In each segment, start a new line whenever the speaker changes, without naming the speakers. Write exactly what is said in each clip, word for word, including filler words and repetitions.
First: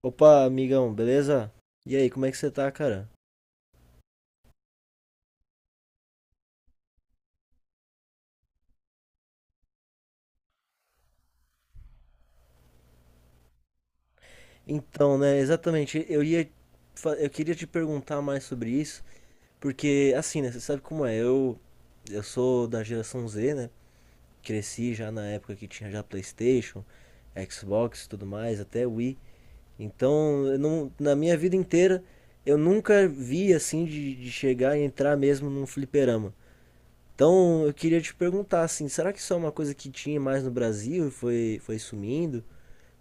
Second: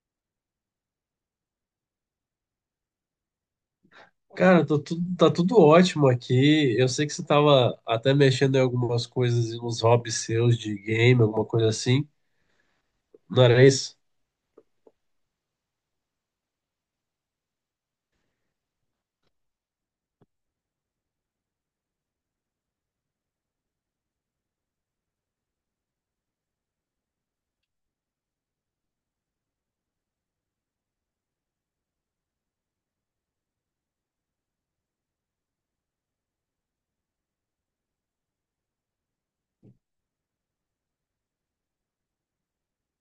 Opa, amigão, beleza? E aí, como é que você tá, cara?
Cara, tô tudo- tá tudo ótimo aqui. Eu sei que você tava até mexendo em algumas coisas, nos hobbies seus de game, alguma coisa assim. Não era isso?
Então, né, exatamente, eu ia fa- eu queria te perguntar mais sobre isso, porque assim, né, você sabe como é? Eu eu sou da geração Z, né? Cresci já na época que tinha já PlayStation, Xbox, e tudo mais, até Wii. Então, eu não, na minha vida inteira eu nunca vi assim de, de chegar e entrar mesmo num fliperama. Então, eu queria te perguntar assim, será que isso é uma coisa que tinha mais no Brasil e foi foi sumindo?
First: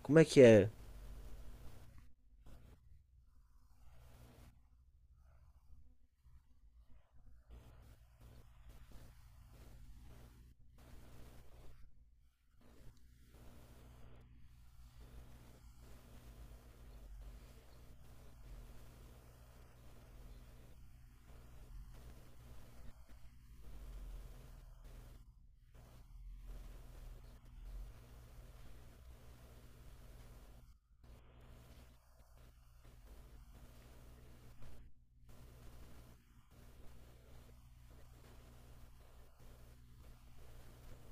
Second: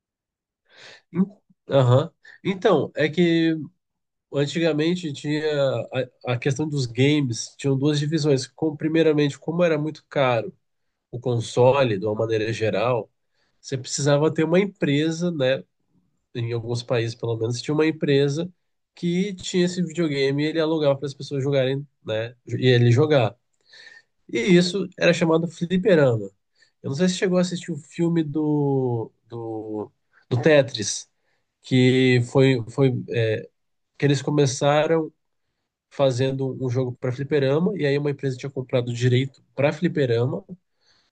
Como é que é
Em- Aham. Então, é que antigamente tinha a, a questão dos games, tinham duas divisões. Com, primeiramente, como era muito caro o console, de uma maneira geral, você precisava ter uma empresa, né? Em alguns países, pelo menos, tinha uma empresa que tinha esse videogame e ele alugava para as pessoas jogarem, né? E ele jogar. E isso era chamado fliperama. Eu não sei se chegou a assistir o filme do, do, do Tetris, que foi, foi é, que eles começaram fazendo um jogo para fliperama, e aí uma empresa tinha comprado o direito para fliperama,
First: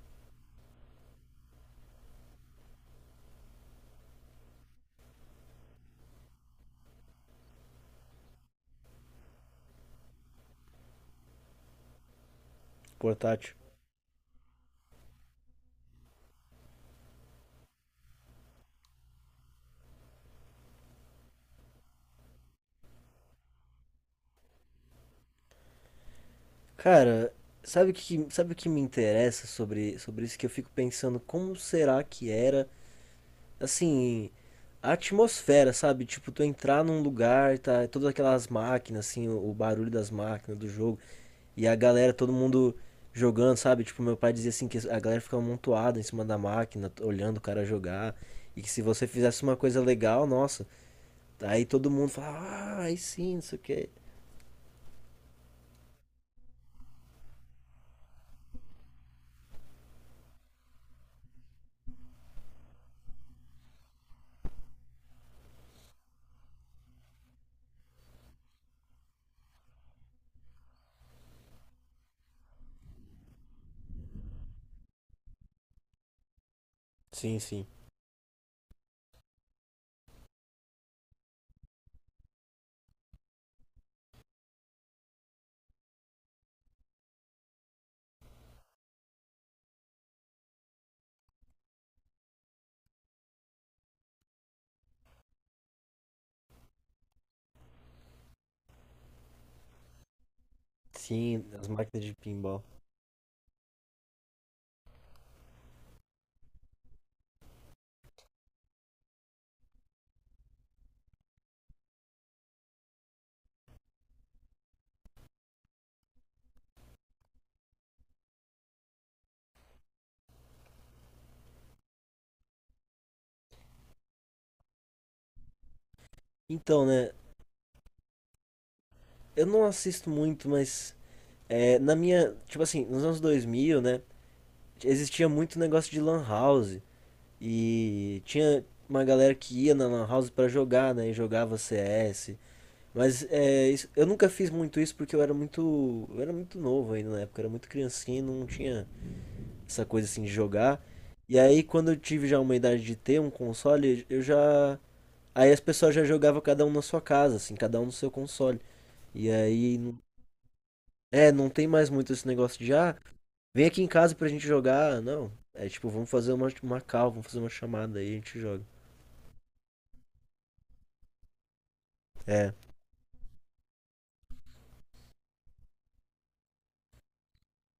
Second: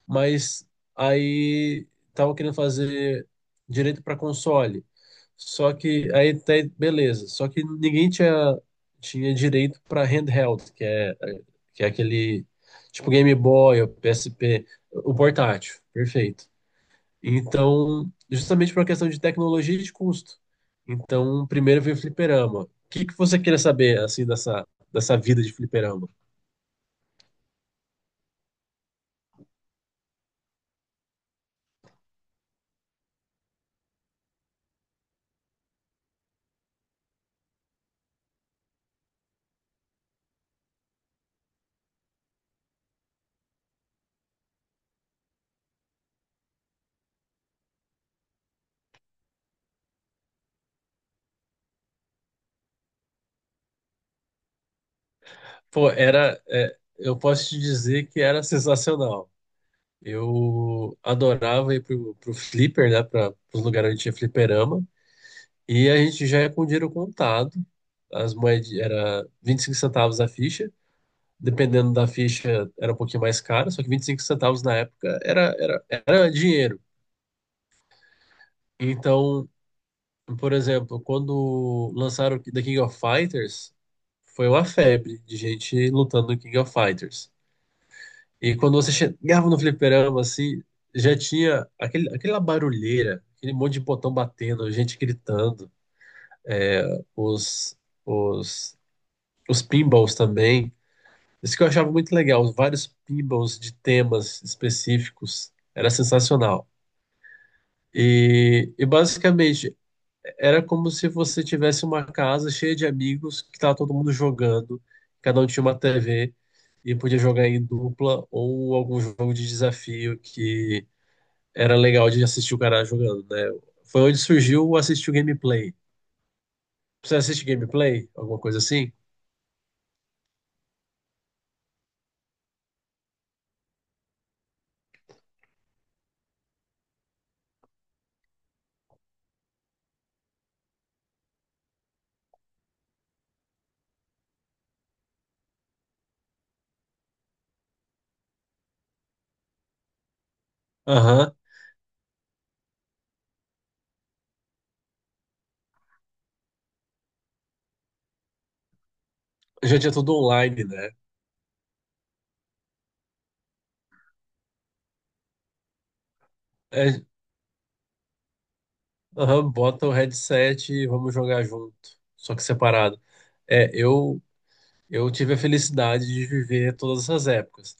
mas aí tava querendo fazer direito para console. Só que aí até beleza, só que ninguém tinha tinha direito para handheld, que é que é aquele tipo Game
portátil?
Boy ou P S P, o portátil, perfeito. Então, justamente por uma questão de tecnologia e de custo. Então, primeiro veio o fliperama. O que que você queria saber assim dessa dessa vida de fliperama?
Cara, sabe o que, sabe o que me interessa sobre, sobre isso? Que eu fico pensando como será que era, assim, a atmosfera, sabe? Tipo, tu entrar num lugar, tá, todas aquelas máquinas, assim, o, o barulho das máquinas do jogo, e a galera, todo mundo jogando, sabe? Tipo, meu pai dizia assim que a galera ficava amontoada em cima da máquina, olhando o cara jogar, e que se você fizesse uma coisa legal, nossa, aí todo mundo fala, ah, aí sim, não sei o quê.
Pô, era é, eu posso te dizer que era sensacional. Eu adorava ir pro, pro Flipper, né? Para os lugares onde tinha fliperama. E a gente já ia com o dinheiro contado. As moedas era vinte e cinco centavos a ficha. Dependendo da ficha, era um pouquinho mais caro. Só que vinte e cinco centavos na época era, era, era dinheiro.
Sim, sim.
Então, por exemplo, quando lançaram o The King of Fighters, foi uma febre de gente lutando no King of Fighters. E quando você chegava no fliperama, assim, já tinha aquele, aquela barulheira, aquele monte de botão batendo, gente gritando, os, os, os pinballs também.
Sim,
Isso que eu
as
achava
máquinas
muito
de
legal, os
pinball.
vários pinballs de temas específicos, era sensacional. E, e basicamente era como se você tivesse uma casa cheia de amigos que estava todo mundo jogando, cada um tinha uma T V e podia jogar em dupla ou algum jogo de desafio que era legal de assistir o cara jogando, né? Foi onde surgiu o assistir o gameplay.
Então, né,
Você assiste gameplay? Alguma coisa assim?
eu não assisto muito, mas é, na minha, tipo assim, nos anos dois mil né, existia muito negócio de lan house e tinha uma galera que ia na lan house pra jogar, né, e jogava C S. Mas é, isso- eu nunca fiz muito isso porque eu era muito, eu era muito novo ainda na época, eu era muito criancinha e não tinha essa coisa assim de jogar.
Aham.
E aí quando eu tive já uma idade de ter um console, eu já. Aí as pessoas já jogavam cada um na sua casa, assim, cada um no seu console. E aí,
Já tinha
não-
tudo online, né?
é, não tem mais muito esse negócio de, ah, vem aqui em casa pra gente jogar. Não, é tipo, vamos fazer uma, uma
É,
call, vamos fazer uma chamada aí a gente joga.
aham, bota o headset e vamos jogar junto, só que
É,
separado. É, eu eu tive a felicidade de viver todas essas épocas.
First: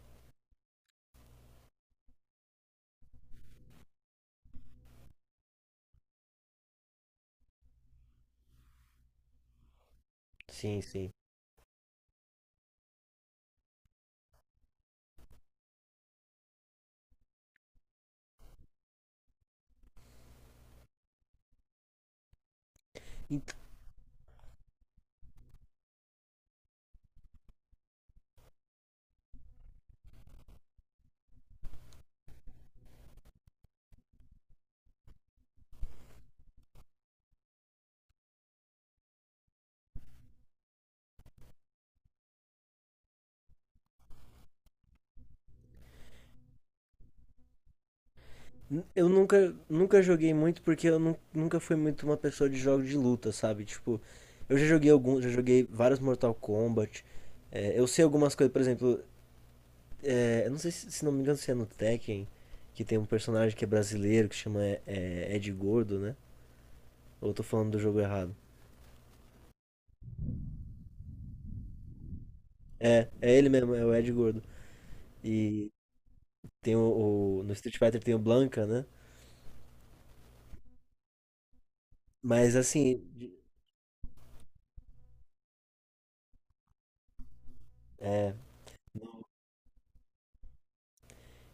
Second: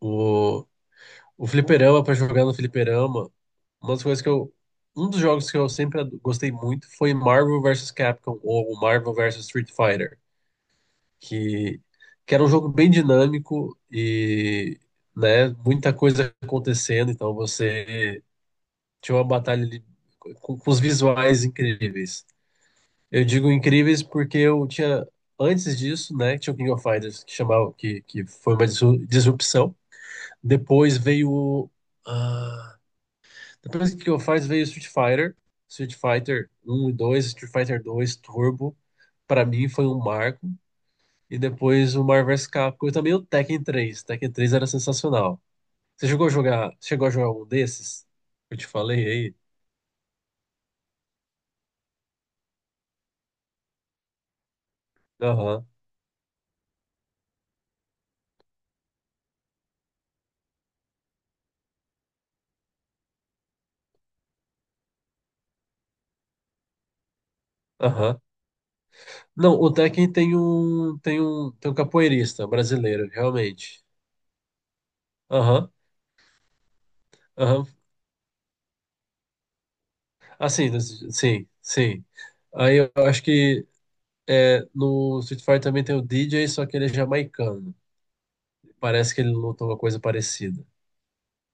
O, O fliperama, pra jogar no fliperama, uma das coisas que eu. Um dos jogos que eu sempre ad- gostei muito foi Marvel versus Capcom, ou Marvel versus Street Fighter,
sim, sim.
que, que era um jogo bem dinâmico e, né, muita coisa acontecendo, então você tinha uma batalha ali com, com os visuais incríveis. Eu digo
Ent-
incríveis porque eu tinha, antes disso, né, tinha o King of Fighters, que chamava, que, que foi uma disru- disrupção. Depois veio o. ah, Depois que eu faz veio Street Fighter, Street Fighter um e dois, Street Fighter dois Turbo, para mim foi um marco. E depois o Marvel vs Capcom e também o Tekken três, Tekken três era sensacional. Você chegou a jogar, chegou a jogar um desses? Eu te
n-
falei
Eu
aí.
nunca, nunca joguei muito porque eu nu- nunca fui muito uma pessoa de jogos de luta, sabe? Tipo, eu já joguei alguns, já joguei
Aham.
vários Mortal Kombat. É, eu sei algumas coisas, por exemplo, é, eu não sei se, se não me engano se é no Tekken, que tem um personagem que é brasileiro, que chama é, é, Ed Gordo, né? Ou eu tô falando do jogo
Aham.
errado?
Não, o Tekken tem um, tem um, tem um capoeirista
É,
brasileiro,
é ele mesmo, é
realmente.
o Ed Gordo.
Aham.
E tem o, o- no
Aham.
Street Fighter tem o Blanca, né?
Assim, sim, sim.
Mas
Aí
assim.
eu acho
de-
que é, no Street Fighter também tem o D J, só que ele é jamaicano.
É.
Parece que ele lutou uma coisa parecida.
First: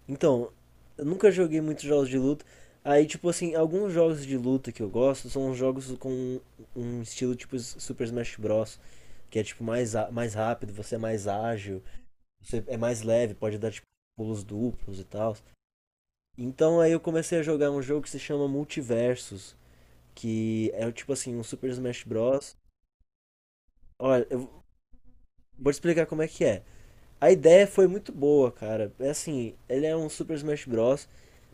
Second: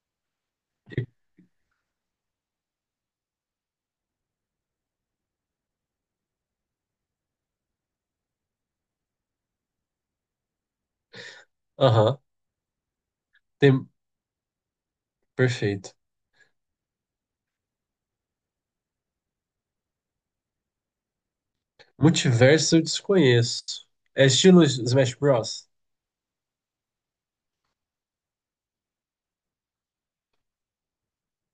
Então, eu nunca joguei muitos jogos de luta. Aí, tipo assim, alguns jogos de luta que eu gosto são os jogos com um estilo tipo S- Super Smash Bros. Que é tipo mais, á- mais rápido, você é mais ágil,
Aham,
você é mais leve, pode dar tipo
tem...
pulos duplos e tal.
perfeito.
Então aí eu comecei a jogar um jogo que se chama Multiversus, que é tipo assim, um Super Smash Bros.
Multiverso eu desconheço.
Olha,
É
eu,
estilo Smash Bros.
Vou te explicar como é que é. A ideia foi muito boa, cara. É assim, ele é um Super Smash Bros,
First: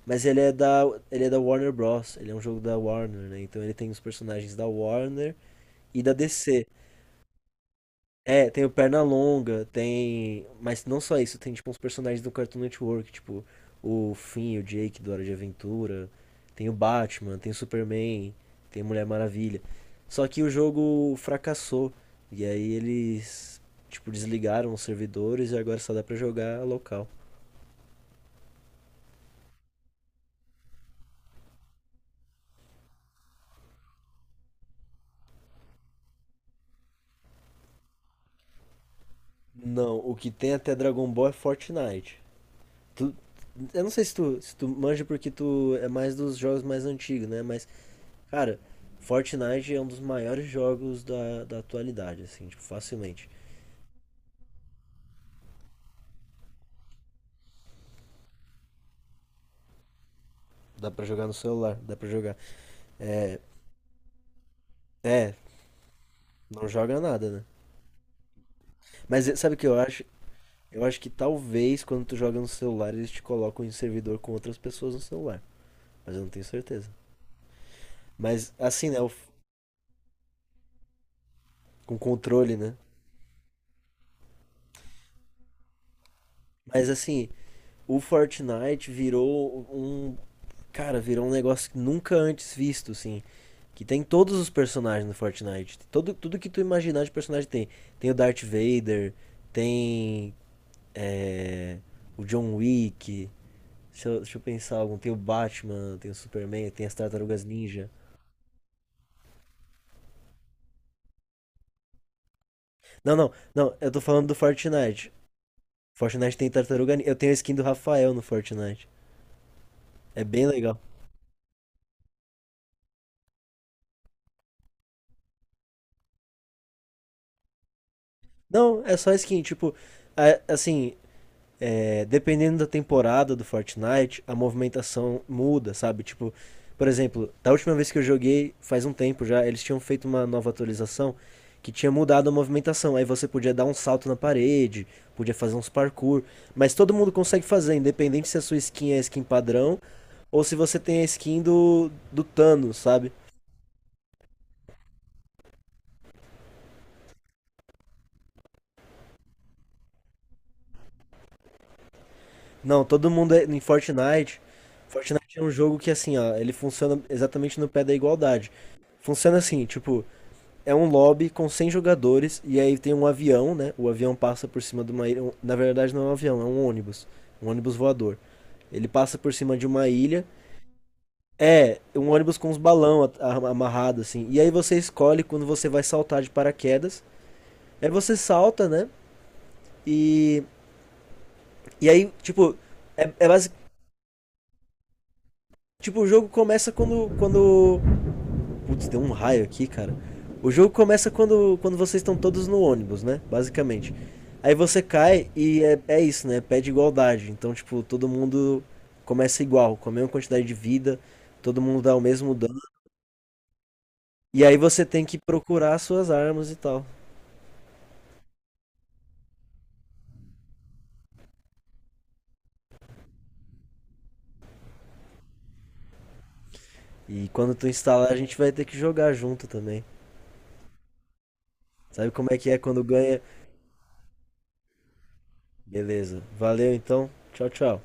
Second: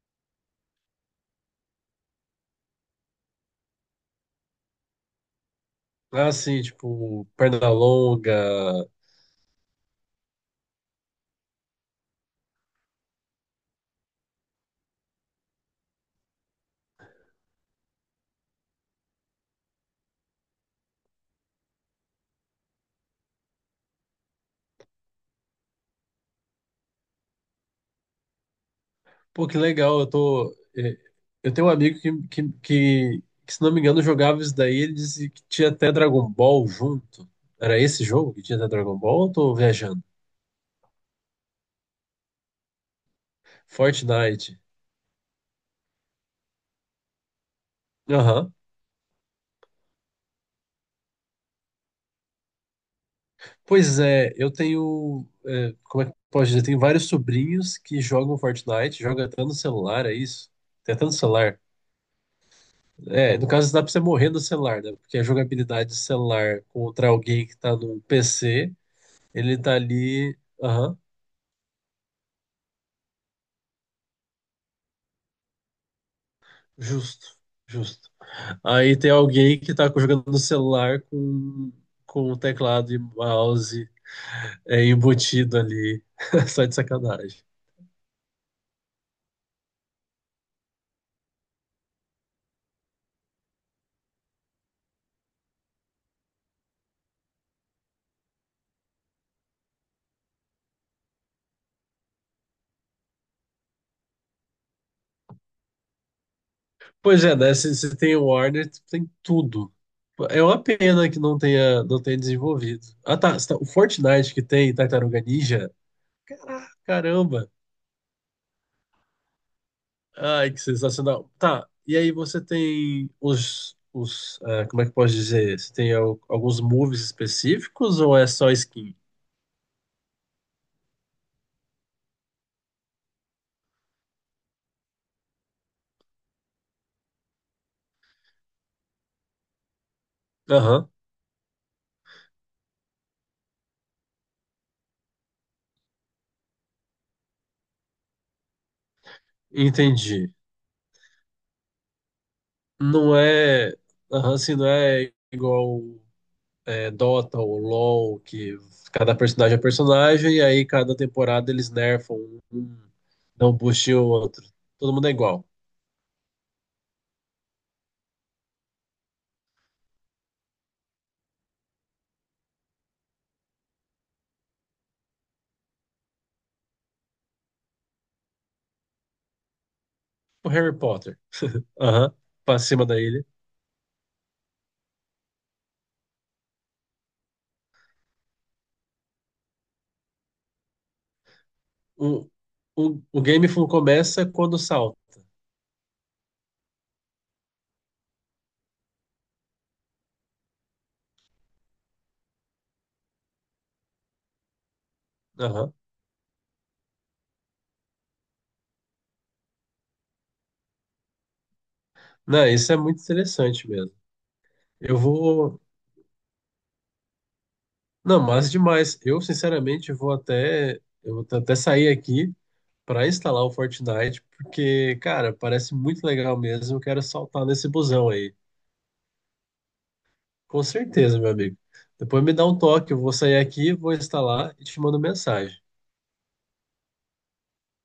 mas ele é da ele é da Warner Bros. Ele é um jogo da Warner, né? Então ele tem os personagens da Warner e da
Ah, sim,
D C.
tipo, perna
É, tem o
longa.
Pernalonga, tem. Mas não só isso, tem tipo uns personagens do Cartoon Network, tipo o Finn, o Jake do Hora de Aventura, tem o Batman, tem o Superman, tem a Mulher Maravilha. Só que o jogo fracassou, e aí eles, tipo, desligaram os servidores e agora só dá pra jogar local.
Pô, que legal, eu tô. é, Eu tenho um amigo que, que, que, que, se não me engano, jogava isso daí. Ele disse que tinha até Dragon Ball junto. Era esse jogo que tinha até Dragon Ball ou eu tô
Não,
viajando?
o que tem até Dragon Ball é Fortnite. Tu- eu não sei se tu, se
Fortnite.
tu manja porque tu é mais dos jogos mais antigos, né? Mas
Aham.
cara, Fortnite é um dos maiores jogos da, da atualidade, assim, tipo, facilmente.
Pois é, eu tenho. É, como é que eu posso dizer? Tenho vários sobrinhos que jogam Fortnite, jogam até no celular, é isso?
Dá
Tem até
pra
no
jogar no
celular.
celular, dá pra jogar.
É,
É,
no caso, dá pra você morrer no celular, né? Porque a
é,
jogabilidade de celular
não joga
contra
nada, né?
alguém que tá no P C,
Mas eh, sabe o
ele
que
tá
eu acho?
ali.
Eu
Aham,
acho que talvez quando tu joga no celular eles te colocam em servidor com outras pessoas no celular. Mas eu não tenho certeza.
justo, justo.
Mas assim,
Aí
né? o
tem
f-
alguém que tá jogando no celular com,
Com
com
controle, né?
teclado e mouse. É embutido ali, só de
Mas assim,
sacanagem.
o Fortnite virou um. Cara, virou um negócio que nunca antes visto, assim. Que tem todos os personagens no Fortnite. Todo, tudo que tu imaginar de personagem tem. Tem o Darth Vader, tem. é, o John Wick. Deixa eu, deixa eu pensar algum. Tem o Batman, tem o Superman, tem as
Pois é,
Tartarugas
né? Se,
Ninja.
se tem o Warner, tem tudo. É uma pena que não tenha, não tenha desenvolvido.
Não,
Ah,
não,
tá. Tá, o
não, eu tô falando do
Fortnite que tem
Fortnite.
Tartaruga Ninja.
Fortnite tem
Caraca,
Tartaruga Ninja. Eu tenho a
caramba!
skin do Rafael no Fortnite. É bem
Ai, que
legal.
sensacional. Tá, e aí você tem os, os ah, como é que eu posso dizer? Você tem al- alguns moves específicos ou é só
Não, é
skin?
só skin, tipo, a- assim, é, dependendo da temporada do Fortnite, a movimentação muda, sabe? Tipo, por exemplo, da última vez que eu joguei, faz um tempo já, eles tinham feito uma nova
Aham,
atualização que tinha mudado a movimentação. Aí você podia dar um salto na parede, podia fazer uns parkour, mas todo mundo consegue fazer, independente se a sua skin é a skin padrão
entendi.
ou se você tem a skin do, do Thanos, sabe?
Não é, aham, assim, não é igual é, Dota ou LoL, que cada personagem é personagem e aí cada temporada eles nerfam um,
Não, todo mundo é,
dão um
em
boost em
Fortnite.
outro. Todo mundo é
Fortnite é
igual.
um jogo que assim, ó, ele funciona exatamente no pé da igualdade. Funciona assim, tipo, é um lobby com cem jogadores e aí tem um avião, né? O avião passa por cima de uma ilha. um, Na verdade, não é um avião, é um ônibus. Um ônibus voador. Ele passa por cima de uma ilha.
O Harry Potter,
É, um
aham,
ônibus com uns
pra cima da
balão
ilha.
amarrado, assim. E aí você escolhe quando você vai saltar de paraquedas. Aí você salta, né? E, e aí,
O,
tipo,
o,
é,
o
é
game
basic-
fu- começa quando salta.
tipo, o jogo começa quando, quando. Putz, deu um raio aqui, cara. O jogo começa quando, quando vocês estão todos no ônibus, né? Basicamente. Aí você cai e
Aham.
é, é isso, né? Pede igualdade. Então, tipo, todo mundo começa igual, com a mesma quantidade de vida, todo mundo dá o mesmo
Não,
dano.
isso é muito interessante mesmo.
E aí você
Eu
tem que
vou.
procurar as suas armas e tal.
Não, mas demais. Eu, sinceramente, vou até. Eu vou até sair aqui para instalar o Fortnite, porque, cara, parece muito legal mesmo. Eu quero
E
saltar
quando tu
nesse busão
instalar, a
aí.
gente vai ter que jogar junto também.
Com certeza, meu amigo.
Sabe
Depois
como
me
é
dá
que
um
é quando
toque. Eu vou
ganha?
sair aqui, vou instalar e te mando mensagem.
Beleza. Valeu então. Tchau, tchau.